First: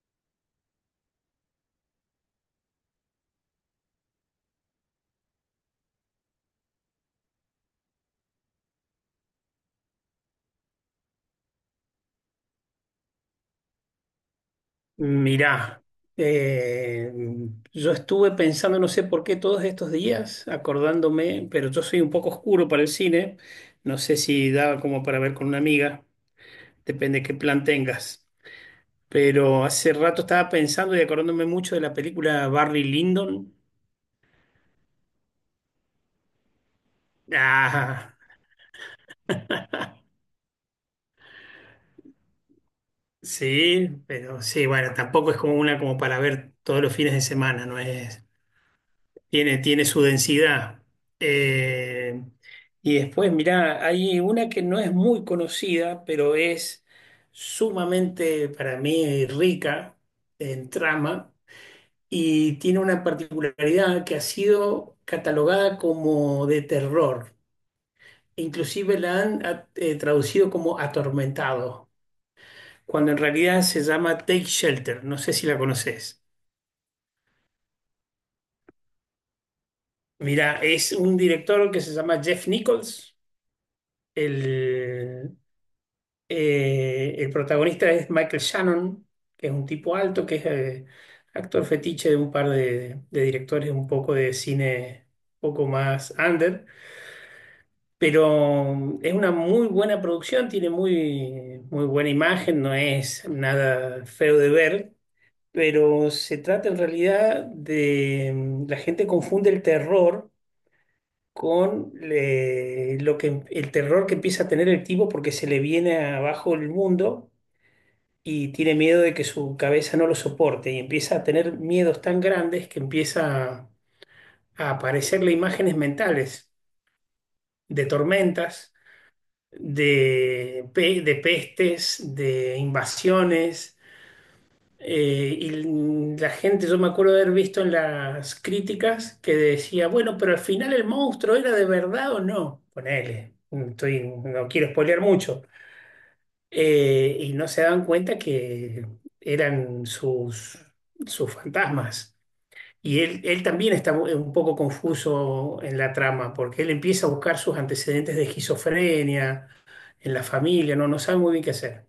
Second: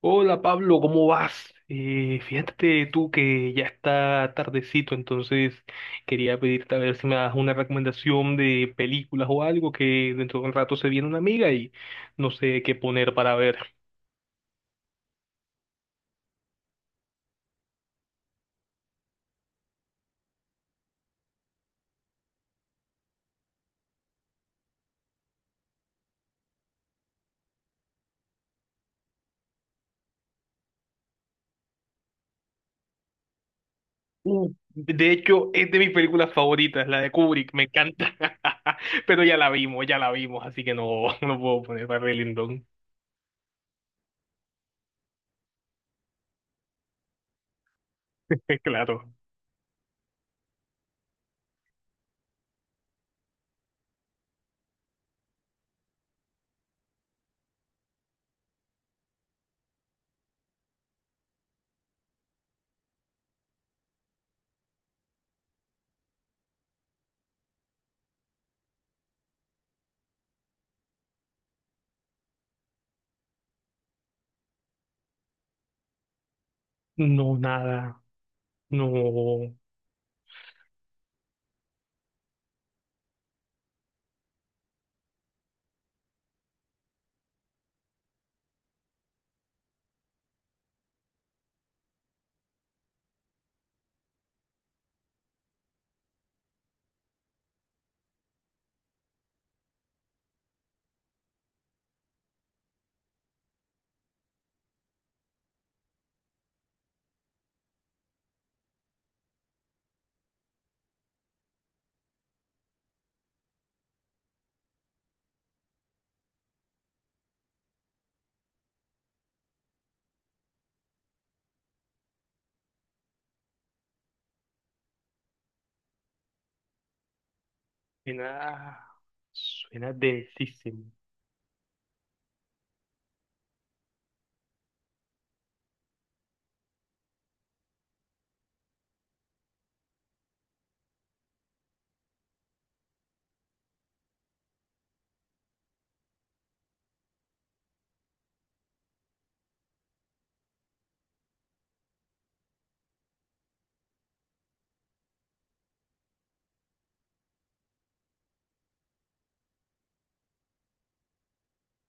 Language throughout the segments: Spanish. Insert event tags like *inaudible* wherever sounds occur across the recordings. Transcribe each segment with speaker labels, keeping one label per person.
Speaker 1: Hola Pablo, ¿cómo vas? Fíjate tú que ya está tardecito, entonces quería pedirte a ver si me das una recomendación de películas o algo que dentro de un rato se viene una amiga y no sé qué poner para ver.
Speaker 2: Mirá, eh, yo estuve pensando, no sé por qué todos estos días, acordándome, pero yo soy un poco oscuro para el cine, no sé si daba como para ver con una amiga, depende qué plan tengas, pero hace rato estaba pensando y acordándome mucho de la película Barry Lyndon.
Speaker 1: De hecho, es de mis películas favoritas, la de Kubrick, me
Speaker 2: Ah,
Speaker 1: encanta. *laughs* Pero ya la vimos, así que no, *laughs* no puedo poner para Lindon,
Speaker 2: sí, pero sí, bueno, tampoco es como una como para ver todos los fines de semana, no es...
Speaker 1: *laughs* claro.
Speaker 2: Tiene su densidad. Eh, y después, mirá, hay una que no es muy conocida, pero es sumamente para mí rica en trama y tiene una particularidad que ha sido catalogada como de terror. Inclusive la han traducido como atormentado, cuando en realidad se llama Take Shelter. No sé si la conoces.
Speaker 1: No, nada, no,
Speaker 2: Mira, es un director que se llama Jeff Nichols. El, el protagonista es Michael Shannon, que es un tipo alto, que es actor fetiche de un par de directores un poco de cine, un poco más under, pero es una muy buena producción, tiene muy, muy buena imagen, no es nada feo de ver, pero se trata en realidad de la gente confunde el terror con lo que el terror que empieza a tener el tipo porque se le viene abajo el mundo y tiene miedo de que su cabeza no lo soporte y empieza a tener miedos tan grandes que empieza a aparecerle imágenes mentales de tormentas,
Speaker 1: suena, suena
Speaker 2: de,
Speaker 1: densísimo.
Speaker 2: de pestes, de invasiones. Y la gente, yo me acuerdo de haber visto en las críticas que decía, bueno, pero al final el monstruo era de verdad o no. Ponele, estoy, no quiero spoilear mucho. Y no se daban cuenta que eran sus fantasmas. Y él también está un poco confuso en la trama, porque él empieza a buscar sus antecedentes de esquizofrenia en la familia, no, no sabe muy bien qué hacer.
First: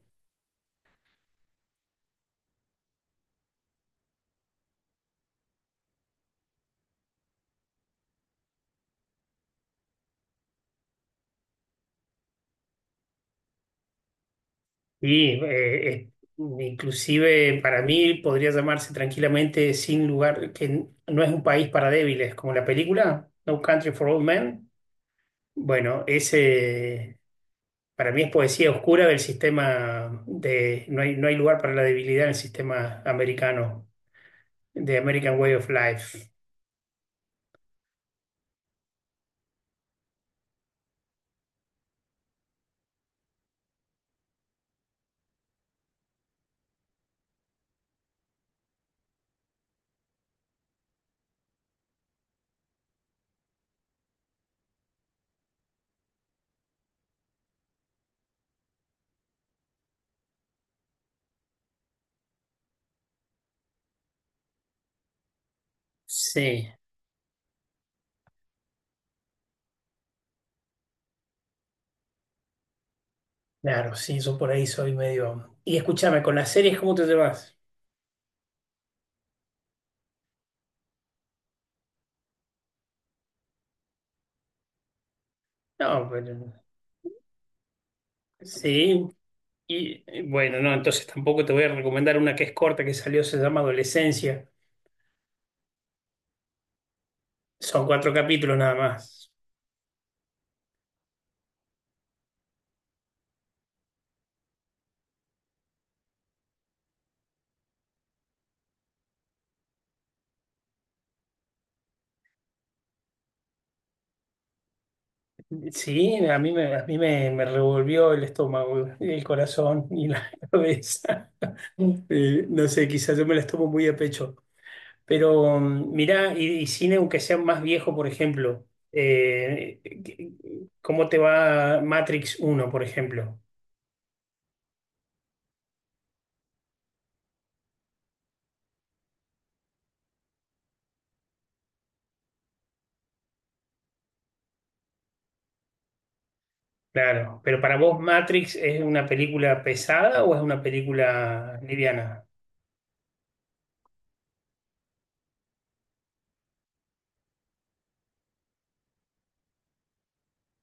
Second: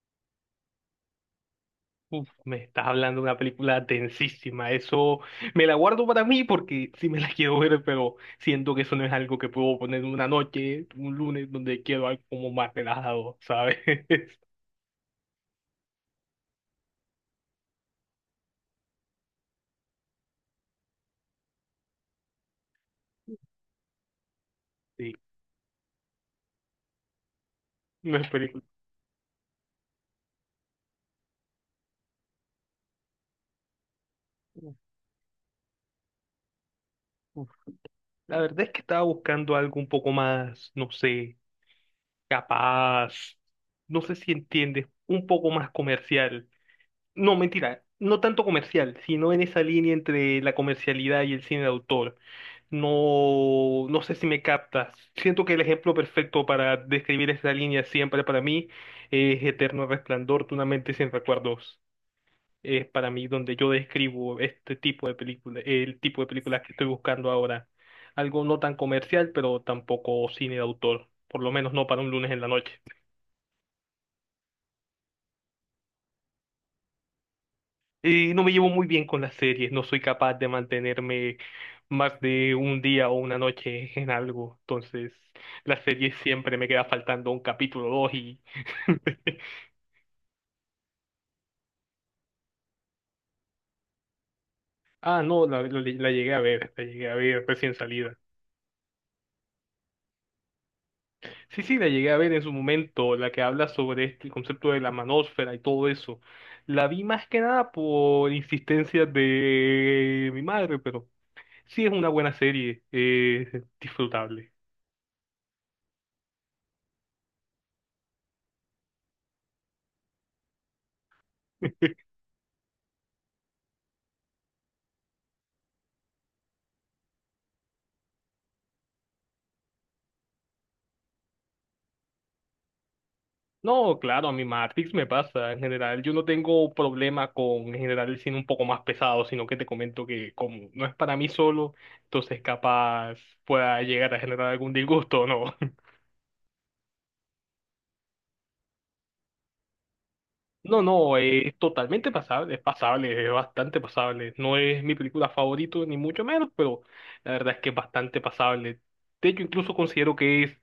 Speaker 1: Uf, me estás hablando de una película tensísima. Eso me la guardo para mí porque sí me la *laughs* quiero ver, pero siento que eso no es algo que puedo poner una noche, un lunes, donde quiero algo como más relajado, ¿sabes? *laughs*
Speaker 2: Y inclusive para mí podría llamarse tranquilamente sin lugar, que no es un país para débiles, como la película No Country for Old Men.
Speaker 1: Sí,
Speaker 2: Bueno, ese para
Speaker 1: no
Speaker 2: mí
Speaker 1: es
Speaker 2: es
Speaker 1: película.
Speaker 2: poesía oscura del sistema de, no hay lugar para la debilidad en el sistema americano,
Speaker 1: Uf,
Speaker 2: de American Way of Life.
Speaker 1: uf. La verdad es que estaba buscando algo un poco más, no sé, capaz, no sé si entiendes, un poco más comercial. No, mentira, no tanto comercial, sino en esa línea entre la comercialidad y el cine de autor. No, no sé si me captas. Siento que el ejemplo perfecto para describir esa línea siempre para mí es Eterno Resplandor de una mente sin recuerdos. Es para mí donde yo describo este tipo de película, el tipo de películas
Speaker 2: Sí,
Speaker 1: que estoy buscando ahora. Algo no tan comercial, pero tampoco cine de autor, por lo menos no para un lunes en la noche.
Speaker 2: claro, sí, yo por ahí soy medio... Y escúchame, con las series, ¿cómo te llevas?
Speaker 1: Y no me llevo muy bien con las series, no soy capaz de mantenerme más de un día o una noche en algo, entonces las
Speaker 2: No,
Speaker 1: series
Speaker 2: pero...
Speaker 1: siempre me queda faltando un capítulo o dos y... *laughs*
Speaker 2: Sí, y bueno, no, entonces tampoco te voy a recomendar una que es corta, que salió, se llama Adolescencia.
Speaker 1: Ah, no, la llegué a ver, la llegué a ver recién
Speaker 2: Son cuatro
Speaker 1: salida.
Speaker 2: capítulos nada más.
Speaker 1: Sí, sí, la llegué a ver en su momento, la que habla sobre este concepto de la manósfera y todo eso. La vi más que nada por insistencia de mi madre, pero sí es una buena serie, disfrutable.
Speaker 2: Sí, me revolvió el estómago, el corazón y la *laughs* cabeza. No sé, quizás yo me las tomo muy a pecho. Pero mirá, y cine, aunque sea más viejo, por ejemplo, eh, ¿qué- ¿cómo te va Matrix uno, por ejemplo?
Speaker 1: No, claro, a mi Matrix me pasa. En general, yo no tengo problema con en general el cine un poco más pesado, sino que te comento que como no es para mí solo, entonces capaz pueda llegar a generar algún disgusto, o ¿no? *laughs*
Speaker 2: Claro, pero ¿para vos Matrix es una película pesada o es una
Speaker 1: No, no, es
Speaker 2: película
Speaker 1: totalmente
Speaker 2: liviana?
Speaker 1: pasable, es bastante pasable. No es mi película favorita, ni mucho menos, pero la verdad es que es bastante pasable. De hecho, incluso considero que es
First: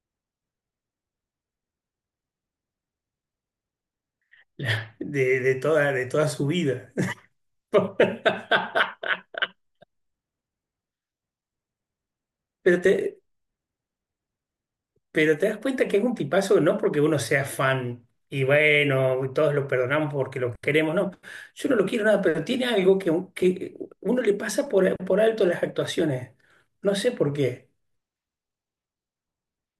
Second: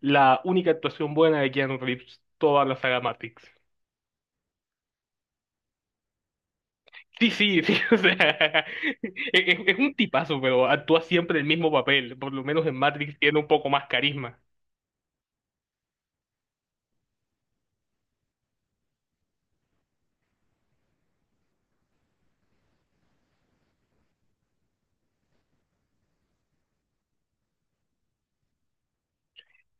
Speaker 1: la única actuación buena de Keanu Reeves, toda la saga Matrix.
Speaker 2: *laughs* De toda su vida.
Speaker 1: Sí, sí, sí, *laughs* o sea,
Speaker 2: *laughs*
Speaker 1: es un tipazo, pero actúa siempre el mismo papel, por lo menos en
Speaker 2: Pero
Speaker 1: Matrix
Speaker 2: te,
Speaker 1: tiene un poco más carisma.
Speaker 2: Pero te das cuenta que es un tipazo, no porque uno sea fan y bueno, todos lo perdonamos porque lo queremos, no. Yo no lo quiero nada, pero tiene algo que uno le pasa por alto las actuaciones. No sé por qué.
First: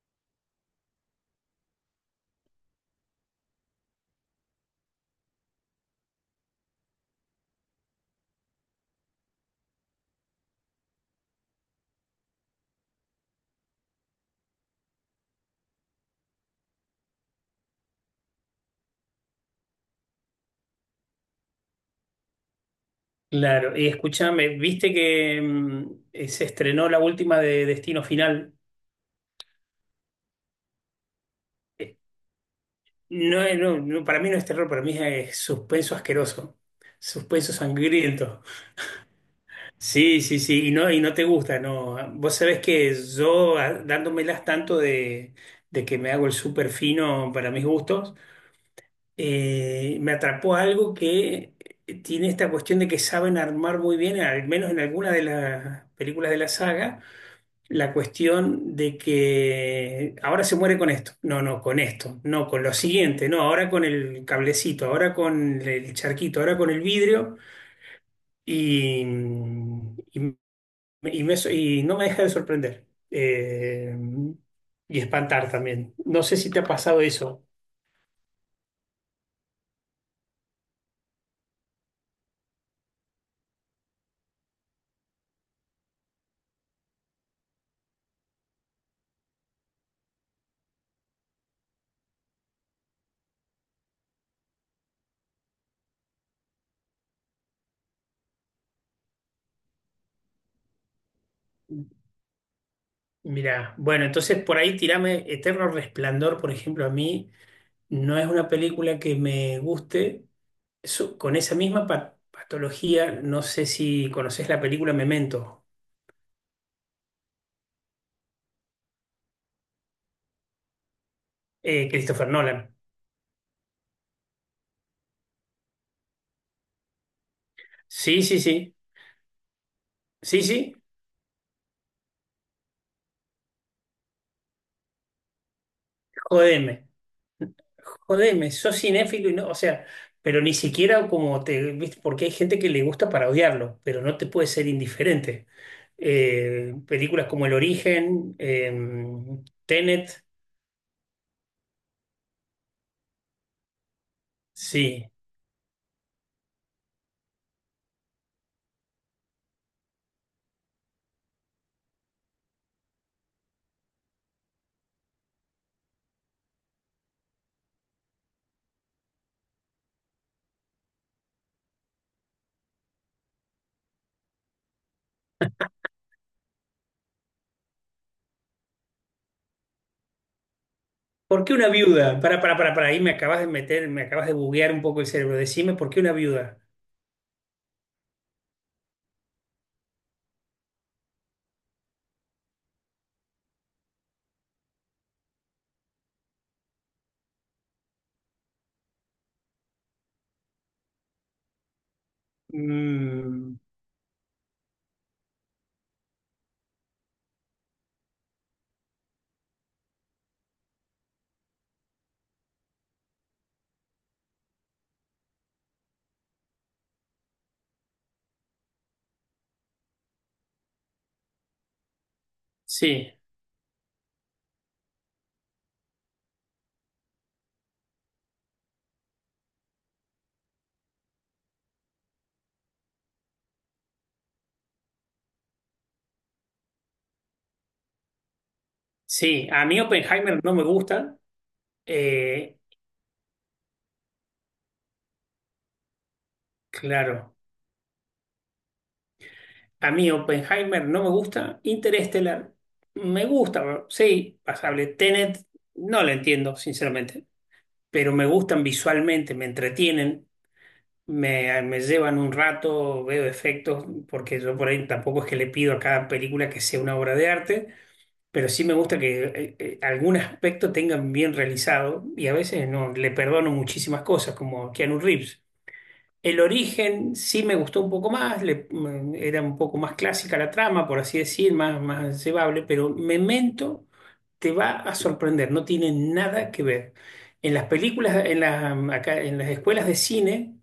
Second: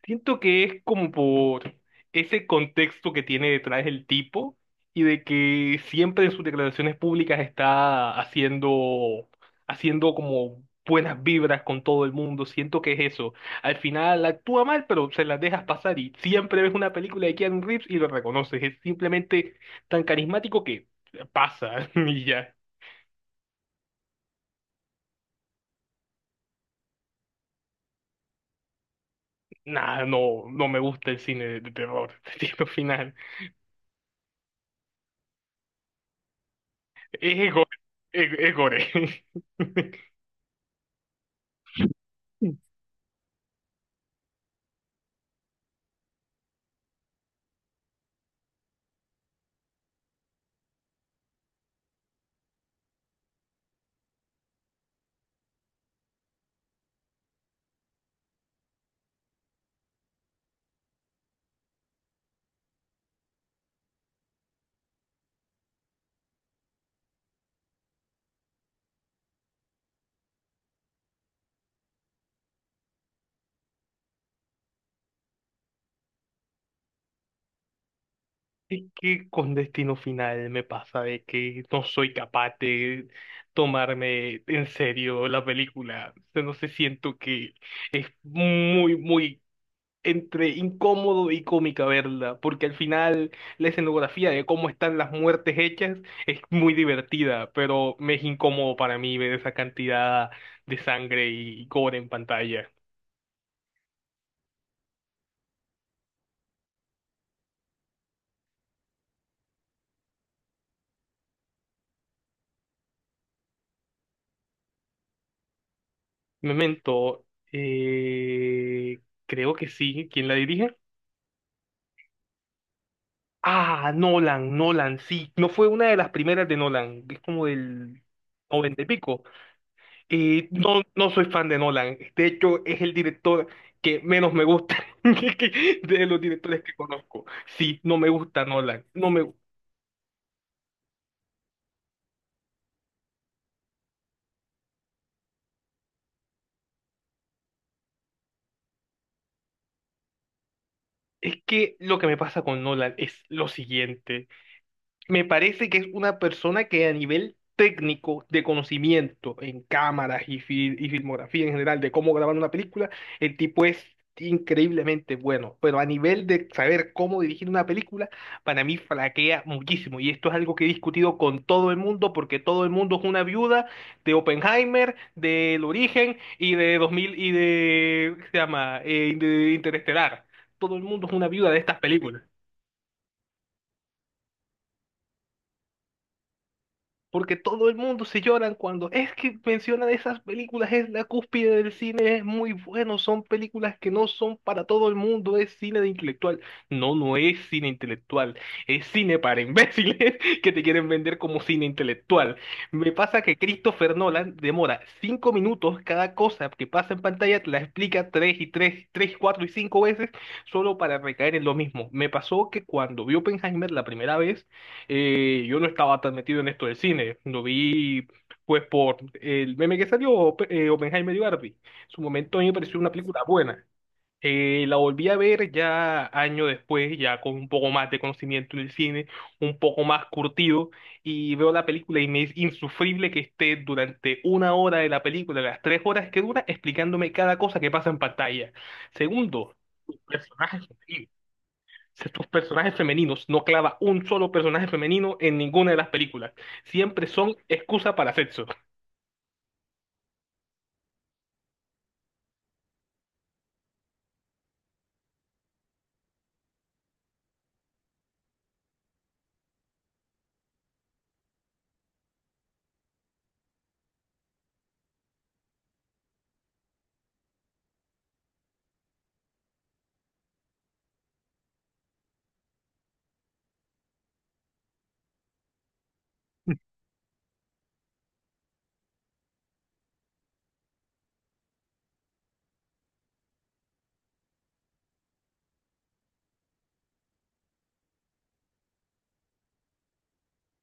Speaker 1: Siento que es como por ese contexto que tiene detrás el tipo y de que siempre en sus declaraciones públicas está haciendo como buenas vibras con todo el mundo. Siento que es eso. Al final actúa mal, pero se las dejas pasar y siempre ves una película de Keanu Reeves y lo reconoces. Es simplemente tan carismático que pasa *laughs* y ya.
Speaker 2: Claro, y escúchame, viste que se estrenó la última de Destino Final.
Speaker 1: Nada, no, no me gusta el cine de terror. *laughs* Siento final.
Speaker 2: No, no, no, para mí no es terror, para mí es suspenso asqueroso,
Speaker 1: Es
Speaker 2: suspenso
Speaker 1: gore.
Speaker 2: sangriento.
Speaker 1: Es gore. *laughs*
Speaker 2: Sí, sí, sí, y no te gusta, no. Vos sabés que yo, dándomelas tanto de que me hago el súper fino para mis gustos, me atrapó algo que tiene esta cuestión de que saben armar muy bien, al menos en alguna de las películas de la saga, la cuestión de que ahora se muere con esto, no, no, con esto, no, con lo siguiente, no, ahora con el cablecito, ahora con el charquito, ahora con el vidrio. Y, mm, y y no me deja de sorprender. Y espantar también. No sé si te ha pasado eso.
Speaker 1: Es que con Destino Final me pasa de que no soy capaz de tomarme en serio la película. O sea, no sé, siento que muy, muy entre incómodo y cómica verla, porque al final la escenografía de cómo están las muertes hechas es muy divertida, pero me es incómodo para mí ver esa cantidad de sangre y gore en pantalla.
Speaker 2: Mira, bueno, entonces por ahí tirame Eterno Resplandor, por ejemplo, a mí no es una película que me guste. Con esa misma patología. No sé si conoces la película Memento.
Speaker 1: Memento, eh, creo que sí. ¿Quién la dirige?
Speaker 2: Christopher Nolan.
Speaker 1: Ah, Nolan, Nolan, sí. No fue una de las primeras de Nolan. Es como del
Speaker 2: Sí, sí, sí.
Speaker 1: noventa y pico.
Speaker 2: Sí,
Speaker 1: Y
Speaker 2: sí.
Speaker 1: no, no soy fan de Nolan. De hecho, es el director que menos me gusta *laughs* de los directores que
Speaker 2: Jodeme.
Speaker 1: conozco. Sí, no me gusta
Speaker 2: Jodeme, sos
Speaker 1: Nolan. No
Speaker 2: cinéfilo
Speaker 1: me...
Speaker 2: y no, o sea, pero ni siquiera como te, ¿viste? Porque hay gente que le gusta para odiarlo, pero no te puede ser indiferente. Películas como El Origen, Tenet,
Speaker 1: Es que lo que me pasa con Nolan es lo siguiente.
Speaker 2: sí.
Speaker 1: Me parece que es una persona que a nivel técnico de conocimiento en cámaras y, y filmografía en general de cómo grabar una película, el tipo es increíblemente bueno, pero a nivel de saber cómo dirigir una película, para mí flaquea muchísimo y esto es algo que he discutido con todo el mundo porque todo el mundo es una viuda de Oppenheimer, del Origen y de 2000 y de, ¿qué se llama? De Interestelar. Todo el mundo es una
Speaker 2: ¿Por
Speaker 1: viuda
Speaker 2: qué
Speaker 1: de
Speaker 2: una
Speaker 1: estas
Speaker 2: viuda?
Speaker 1: películas.
Speaker 2: Para, ahí me acabas de meter, me acabas de buguear un poco el cerebro. Decime, ¿por qué una viuda?
Speaker 1: Porque todo el mundo se lloran cuando es que mencionan esas películas, es la cúspide del cine, es muy bueno, son películas que no son para todo el mundo, es cine de intelectual. No, no es cine intelectual, es cine para imbéciles *laughs* que te quieren vender como cine intelectual. Me pasa que
Speaker 2: Mm,
Speaker 1: Christopher Nolan demora 5 minutos cada cosa que pasa en pantalla, te la explica tres y tres, tres, cuatro y cinco veces solo para recaer en lo mismo. Me pasó que cuando vi Oppenheimer la primera vez, yo no estaba tan metido en esto del cine. Lo vi, pues, por el meme que salió, Oppenheimer y Barbie. En su momento a mí me pareció una
Speaker 2: sí,
Speaker 1: película buena. La volví a ver ya años después, ya con un poco más de conocimiento del cine, un poco más curtido, y veo la película y me es insufrible que esté durante 1 hora de la película, las 3 horas que dura, explicándome cada cosa que pasa en pantalla.
Speaker 2: sí,
Speaker 1: Segundo,
Speaker 2: a mí
Speaker 1: los
Speaker 2: Oppenheimer no me
Speaker 1: personajes
Speaker 2: gusta.
Speaker 1: estos
Speaker 2: Eh,
Speaker 1: personajes femeninos, no clava un solo personaje femenino en ninguna de las películas. Siempre
Speaker 2: claro.
Speaker 1: son excusa para sexo.
Speaker 2: A mí Oppenheimer no me gusta. Interstellar me gusta, sí, pasable. Tenet no la entiendo, sinceramente, pero me gustan visualmente, me entretienen, me llevan un rato, veo efectos, porque yo por ahí tampoco es que le pido a cada película que sea una obra de arte, pero sí me gusta que algún aspecto tengan bien realizado y a veces no, le perdono muchísimas cosas, como a Keanu Reeves. El
Speaker 1: *laughs*
Speaker 2: origen sí me gustó un poco más, era un poco más clásica la trama, por así decir, más, más llevable, pero Memento te va a sorprender, no tiene nada que ver. En las películas, acá, en las escuelas de cine,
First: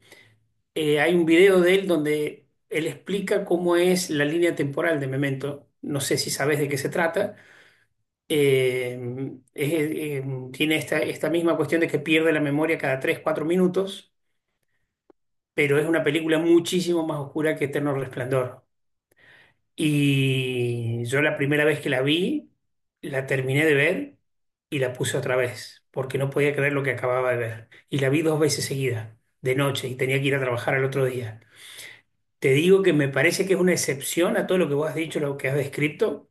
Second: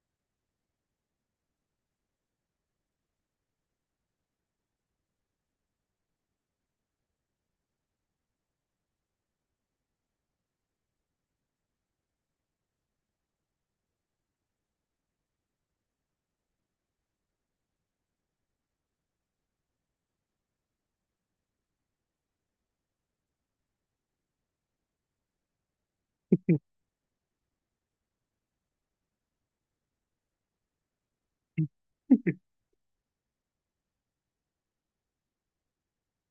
Speaker 2: hay un video de él donde él explica cómo es la línea temporal de Memento. No sé si sabes de qué se trata. Eh, es, eh, Tiene esta misma cuestión de que pierde la memoria cada 3 4 minutos, pero es una película muchísimo más oscura que Eterno Resplandor. Y yo la primera vez que la vi, la terminé de ver y la puse otra vez, porque no podía creer lo que acababa de ver. Y la vi dos veces seguida, de noche, y tenía que ir a trabajar al otro día. Te digo que me parece que es una excepción a todo lo que vos has dicho, lo que has descrito,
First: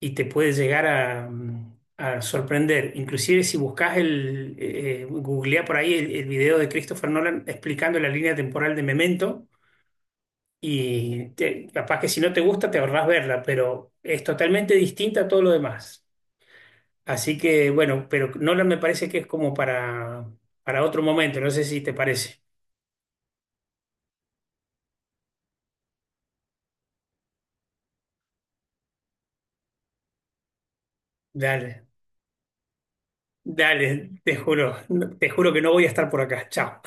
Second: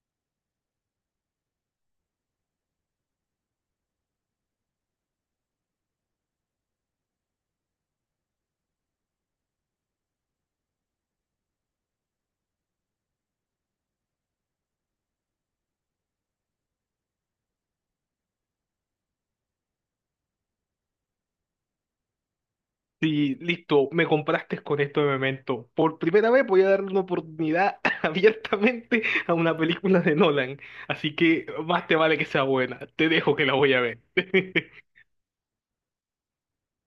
Speaker 2: y te puede llegar a, a sorprender. Inclusive si buscas el, googleá por ahí el video de Christopher Nolan explicando la línea temporal de Memento. Capaz que si no te gusta, te ahorrás verla, pero es totalmente distinta a todo lo demás. Así que, bueno, pero Nolan me parece que es como para otro momento, no sé si te parece.
Speaker 1: Sí, listo, me compraste con esto de Memento. Por primera vez voy a darle una oportunidad *laughs* abiertamente a una película de Nolan. Así que
Speaker 2: Dale,
Speaker 1: más te vale que sea buena. Te dejo que la voy a ver.
Speaker 2: dale, te juro,
Speaker 1: *laughs*
Speaker 2: te juro que no voy a estar por acá. Chao.